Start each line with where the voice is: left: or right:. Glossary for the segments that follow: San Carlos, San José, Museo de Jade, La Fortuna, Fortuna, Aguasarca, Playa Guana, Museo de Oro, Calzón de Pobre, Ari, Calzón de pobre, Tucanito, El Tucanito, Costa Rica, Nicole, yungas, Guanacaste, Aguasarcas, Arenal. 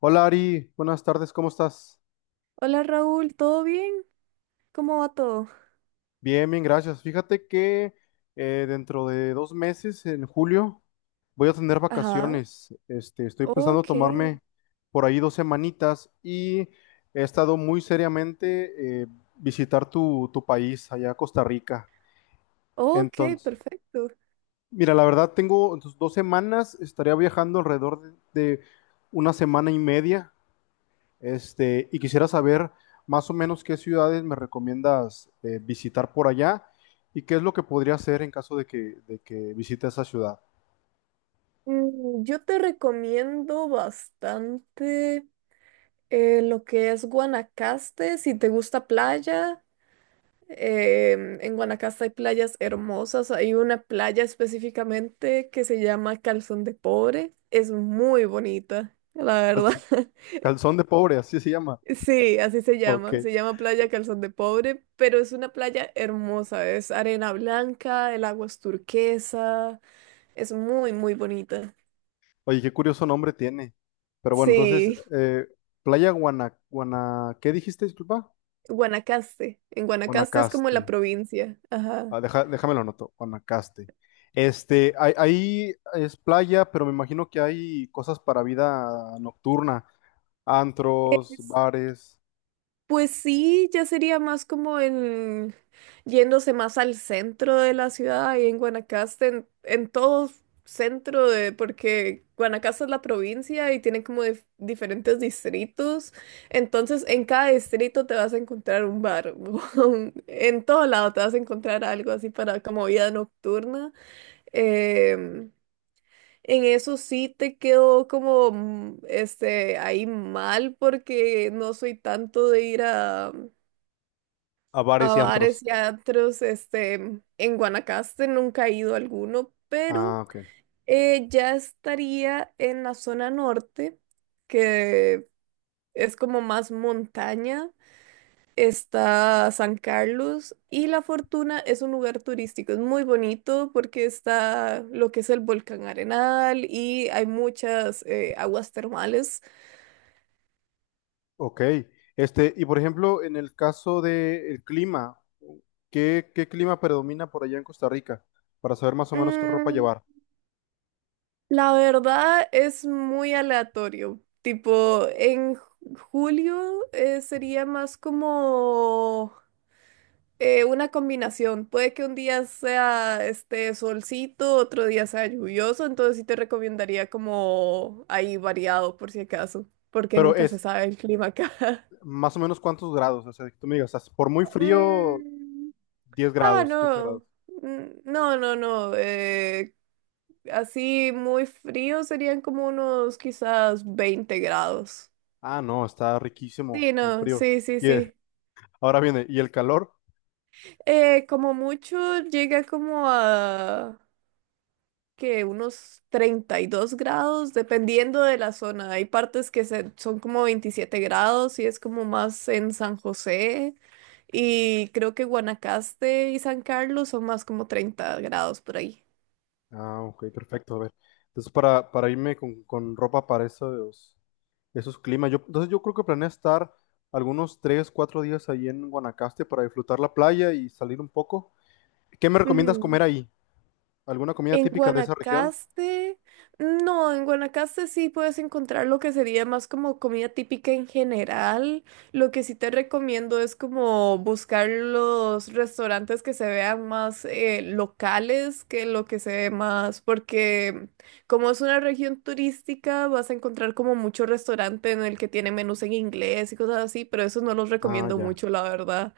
left: Hola Ari, buenas tardes, ¿cómo estás?
right: Hola Raúl, ¿todo bien? ¿Cómo va todo?
left: Bien, bien, gracias. Fíjate que dentro de 2 meses, en julio, voy a tener
right: Ajá,
left: vacaciones. Este, estoy pensando
right: ok,
left: tomarme por ahí dos semanitas y he estado muy seriamente visitar tu país, allá Costa Rica.
right: ok,
left: Entonces,
right: perfecto.
left: mira, la verdad tengo entonces, 2 semanas, estaría viajando alrededor de una semana y media. Este, y quisiera saber más o menos qué ciudades me recomiendas visitar por allá y qué es lo que podría hacer en caso de que visite esa ciudad.
right: Yo te recomiendo bastante lo que es Guanacaste, si te gusta playa. En Guanacaste hay playas hermosas, hay una playa específicamente que se llama Calzón de Pobre, es muy bonita, la verdad.
left: Calz- Calzón de pobre, así se llama.
right: Sí, así se
left: Ok.
right: llama. Se llama Playa Calzón de Pobre, pero es una playa hermosa. Es arena blanca, el agua es turquesa, es muy, muy bonita.
left: Oye, qué curioso nombre tiene. Pero bueno, entonces,
right: Sí,
left: Playa Guana, ¿qué dijiste, disculpa?
right: Guanacaste. En Guanacaste es como
left: Guanacaste.
right: la provincia. Ajá.
left: Ah, deja- déjame lo anoto, Guanacaste. Este, ahí es playa, pero me imagino que hay cosas para vida nocturna, antros, bares.
right: Pues sí, ya sería más como en yéndose más al centro de la ciudad y en Guanacaste, en todo centro de, porque Guanacaste es la provincia y tiene como diferentes distritos. Entonces, en cada distrito te vas a encontrar un bar, en todo lado te vas a encontrar algo así para como vida nocturna. Em, en eso sí te quedó como este ahí mal porque no soy tanto de ir a
left: A
right: a
left: bares y
right: bares
left: antros.
right: y a antros, este, en Guanacaste nunca he ido a alguno, pero
left: Ah, ok.
right: ya estaría en la zona norte, que es como más montaña. Está San Carlos y La Fortuna es un lugar turístico, es muy bonito porque está lo que es el volcán Arenal y hay muchas aguas termales.
left: Ok. Este, y por ejemplo, en el caso del clima, ¿qué clima predomina por allá en Costa Rica? Para saber más o menos qué ropa
right: Mm,
left: llevar.
right: La verdad es muy aleatorio. Tipo, en julio sería más como una combinación. Puede que un día sea este solcito, otro día sea lluvioso, entonces sí te recomendaría como ahí variado por si acaso, porque
left: Pero
right: nunca se
left: es
right: sabe el clima acá.
left: más o menos cuántos grados, o sea, que tú me digas, "Ah, por muy frío,
right: Mm,
left: 10
right: ah,
left: grados, quince
right: no.
left: grados.
right: Mm, No, no, no. Así muy frío serían como unos quizás 20 grados.
left: Ah, no, está riquísimo,
right: Sí,
left: muy
right: no,
left: frío.
right: sí, sí,
left: Y
right: sí.
left: ahora viene, ¿y el calor?
right: Como mucho llega como a que unos 32 grados, dependiendo de la zona. Hay partes que son como 27 grados y es como más en San José. Y creo que Guanacaste y San Carlos son más como 30 grados por ahí.
left: Ah, ok, perfecto, a ver. Entonces, para irme con ropa para esos, eso es clima. Yo, entonces yo creo que planeo estar algunos 3 4 días ahí en Guanacaste para disfrutar la playa y salir un poco. ¿Qué me recomiendas comer ahí? ¿Alguna comida
right: En
left: típica de esa región?
right: Guanacaste, no, en Guanacaste sí puedes encontrar lo que sería más como comida típica en general. Lo que sí te recomiendo es como buscar los restaurantes que se vean más locales que lo que se ve más, porque como es una región turística, vas a encontrar como mucho restaurante en el que tiene menús en inglés y cosas así, pero eso no los
left: Ah,
right: recomiendo
left: ya.
right: mucho, la verdad.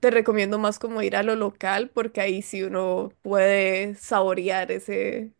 right: Te recomiendo más como ir a lo local porque ahí sí uno puede saborear ese,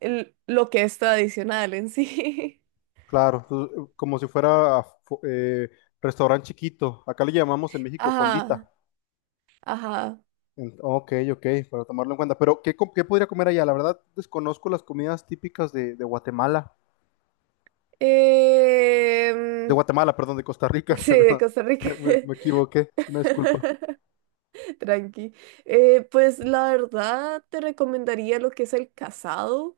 right: lo que es tradicional en sí.
left: Claro, tú- como si fuera fu- restaurante chiquito. Acá le llamamos en México fondita.
right: Ajá, ajá.
left: En- ok, ok, para tomarlo en cuenta. Pero ¿qué, com- qué podría comer allá? La verdad desconozco las comidas típicas de Guatemala. De
right: Em,
left: Guatemala, perdón, de Costa Rica.
right: sí, de Costa Rica,
left: ¿Verdad? Me equivoqué. Una disculpa.
right: tranqui. Pues la verdad te recomendaría lo que es el casado.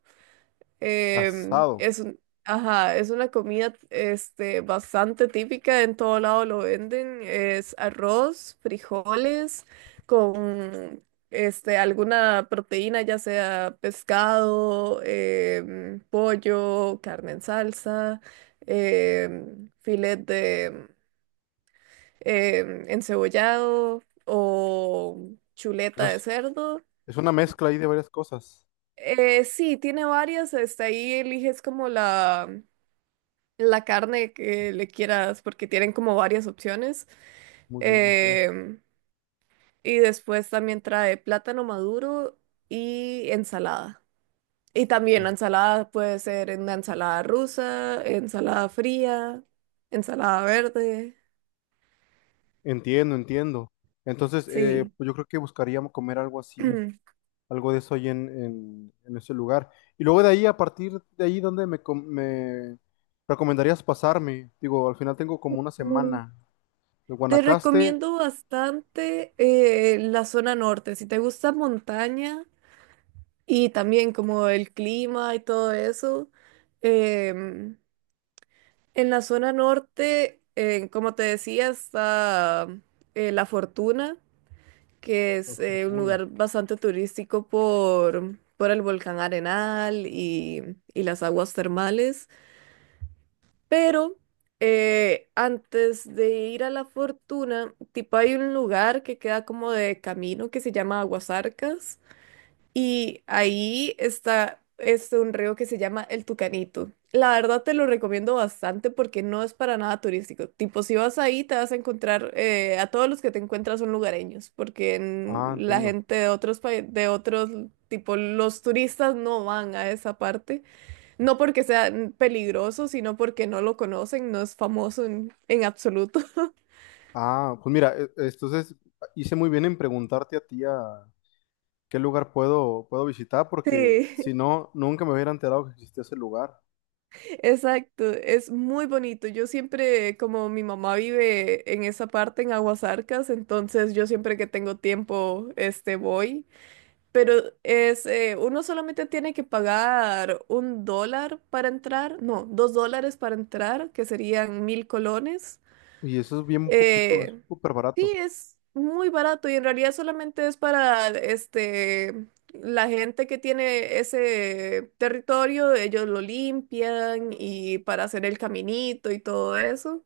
right: Em,
left: Casado.
right: es un- ajá, es una comida este, bastante típica, en todo lado lo venden. Es arroz, frijoles, con este, alguna proteína, ya sea pescado, pollo, carne en salsa, filet de encebollado o chuleta de cerdo.
left: Es una mezcla ahí de varias cosas.
right: Sí, tiene varias, hasta ahí eliges como la carne que le quieras, porque tienen como varias opciones.
left: Muy bien, ok.
right: Em, y después también trae plátano maduro y ensalada. Y también
left: Oh.
right: la ensalada puede ser en la ensalada rusa, ensalada fría, ensalada verde.
left: Entiendo, entiendo. Entonces,
right: Sí.
left: pues yo creo que buscaríamos comer algo así, algo de eso ahí en ese lugar. Y luego de ahí, a partir de ahí, com- me recomendarías pasarme? Digo, al final tengo como una
right: Mm,
left: semana. De
right: Te
left: Guanacaste
right: recomiendo bastante la zona norte. Si te gusta montaña y también como el clima y todo eso, em, en la zona norte, como te decía, está La Fortuna, que
left: a
right: es un
left: Fortuna.
right: lugar bastante turístico por el volcán Arenal y las aguas termales. Pero antes de ir a La Fortuna, tipo hay un lugar que queda como de camino que se llama Aguasarcas y ahí está este un río que se llama El Tucanito. La verdad te lo recomiendo bastante porque no es para nada turístico. Tipo, si vas ahí te vas a encontrar, a todos los que te encuentras son lugareños, porque
left: Ah,
right: la
left: entiendo.
right: gente de otros países, de otros, tipo, los turistas no van a esa parte. No porque sea peligroso, sino porque no lo conocen, no es famoso en absoluto.
left: Ah, pues mira, e- entonces hice muy bien en preguntarte a ti a qué lugar puedo visitar, porque
right: Sí.
left: si no, nunca me hubiera enterado que existía ese lugar.
right: Exacto, es muy bonito. Yo siempre, como mi mamá vive en esa parte, en Aguasarcas, entonces yo siempre que tengo tiempo, este, voy. Pero uno solamente tiene que pagar $1 para entrar, no, $2 para entrar, que serían 1.000 colones.
left: Y eso es bien poquito, es
right: Eh,
left: súper
right: sí,
left: barato.
right: es muy barato y en realidad solamente es para este la gente que tiene ese territorio, ellos lo limpian y para hacer el caminito y todo eso.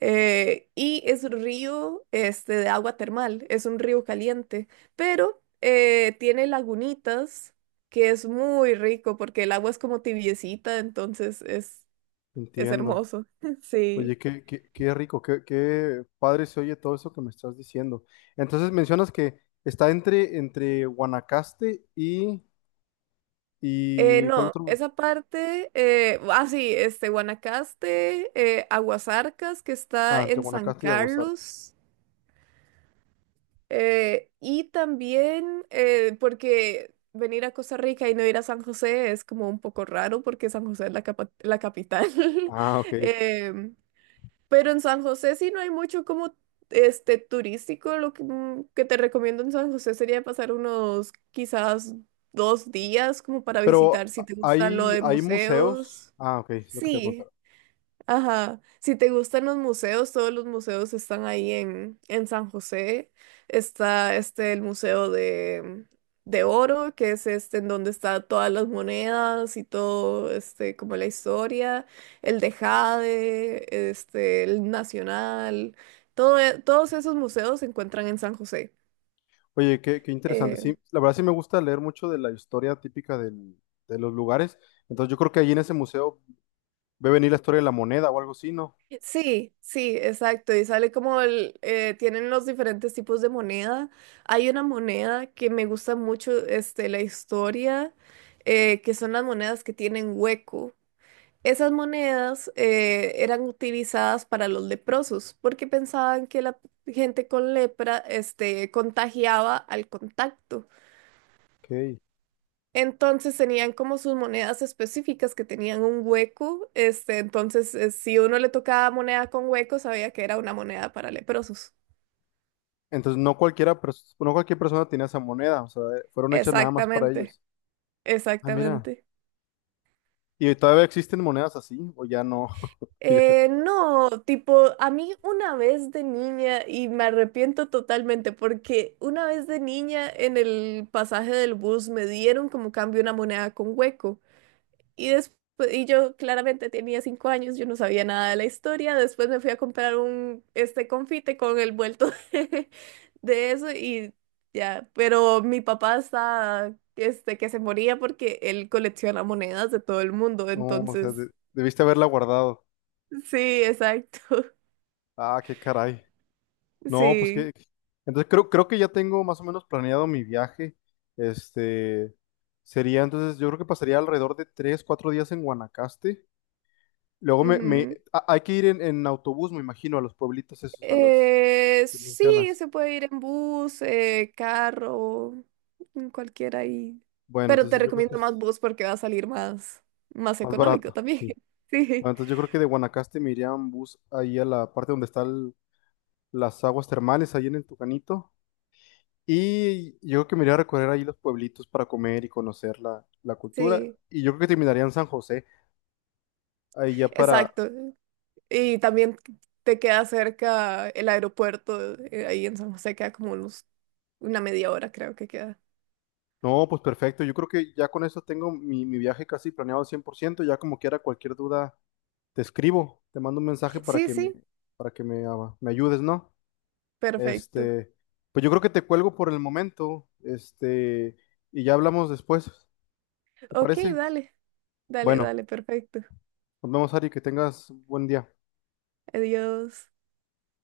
right: Y es río este de agua termal, es un río caliente, pero tiene lagunitas que es muy rico porque el agua es como tibiecita, entonces es
left: Entiendo.
right: hermoso.
left: Oye,
right: Sí.
left: qué rico, qué padre se oye todo eso que me estás diciendo. Entonces mencionas que está entre Guanacaste
right: Eh,
left: y... ¿Cuál
right: no,
left: otro?
right: esa parte, ah, sí, este, Guanacaste, Aguasarcas, que está
left: Ah, entre
right: en San
left: Guanacaste y Aguasarca.
right: Carlos, y también, porque venir a Costa Rica y no ir a San José es como un poco raro, porque San José es la capital.
left: Ah, ok.
right: Em, pero en San José sí no hay mucho como este turístico. Lo que te recomiendo en San José sería pasar unos quizás 2 días como para visitar
left: Pero
right: si te gusta lo
left: hay,
right: de
left: hay museos.
right: museos.
left: Ah, ok, es lo que te
right: Sí,
left: preguntaba.
right: ajá, si te gustan los museos, todos los museos están ahí en San José. Está este el Museo de Oro, que es este en donde está todas las monedas y todo, este, como la historia, el de Jade, este, el Nacional, todo, todos esos museos se encuentran en San José.
left: Oye, qué interesante. Sí,
right: Eh,
left: la verdad sí me gusta leer mucho de la historia típica del- de los lugares. Entonces yo creo que ahí en ese museo ve venir la historia de la moneda o algo así, ¿no?
right: Sí, sí, exacto. Y sale como tienen los diferentes tipos de moneda. Hay una moneda que me gusta mucho, este, la historia, que son las monedas que tienen hueco. Esas monedas eran utilizadas para los leprosos porque pensaban que la gente con lepra, este, contagiaba al contacto.
left: Ok.
right: Entonces tenían como sus monedas específicas que tenían un hueco. Este, entonces, si uno le tocaba moneda con hueco, sabía que era una moneda para leprosos.
left: Entonces no cualquiera, pers- no cualquier persona tenía esa moneda, o sea, fueron hechas nada más para
right: Exactamente,
left: ellos. Ah, mira.
right: exactamente.
left: ¿Y todavía existen monedas así? ¿O ya no? Ya-
right: No, tipo, a mí una vez de niña, y me arrepiento totalmente, porque una vez de niña en el pasaje del bus me dieron como cambio una moneda con hueco. Y después, y yo claramente tenía 5 años, yo no sabía nada de la historia. Después me fui a comprar un este confite con el vuelto de eso y ya. Pero mi papá está este que se moría porque él colecciona monedas de todo el mundo.
left: no, o sea, de-
right: Entonces,
left: debiste haberla guardado.
right: sí, exacto.
left: Ah, qué caray. No, pues que...
right: Sí.
left: Entonces creo, creo que ya tengo más o menos planeado mi viaje. Este, sería entonces, yo creo que pasaría alrededor de tres, cuatro días en Guanacaste. Luego me, me-
right: Ujú.
left: a- hay que ir en autobús, me imagino, a los pueblitos esos, a los
right: Eh,
left: que
right: sí,
left: mencionas.
right: se puede ir en bus, carro, en cualquiera ahí.
left: Bueno,
right: Pero te
left: entonces yo creo que
right: recomiendo más
left: es
right: bus porque va a salir más
left: más
right: económico
left: barato,
right: también.
left: sí.
right: Sí,
left: Ah, entonces yo creo que de Guanacaste me iría en bus ahí a la parte donde están las aguas termales, ahí en el Tucanito. Y yo creo que me iría a recorrer ahí los pueblitos para comer y conocer la cultura.
right: sí,
left: Y yo creo que terminaría en San José, ahí ya para...
right: exacto. Y también te queda cerca el aeropuerto, ahí en San José queda como una media hora creo que queda.
left: No, pues perfecto. Yo creo que ya con eso tengo mi viaje casi planeado al 100%. Ya como quiera, cualquier duda te escribo, te mando un mensaje
right: Sí, sí,
left: para que me, ah, me ayudes, ¿no?
right: perfecto.
left: Este, pues yo creo que te cuelgo por el momento, este, y ya hablamos después. ¿Te
right: Ok,
left: parece?
right: dale, dale,
left: Bueno,
right: dale, perfecto.
left: nos vemos, Ari, que tengas buen día.
right: Adiós.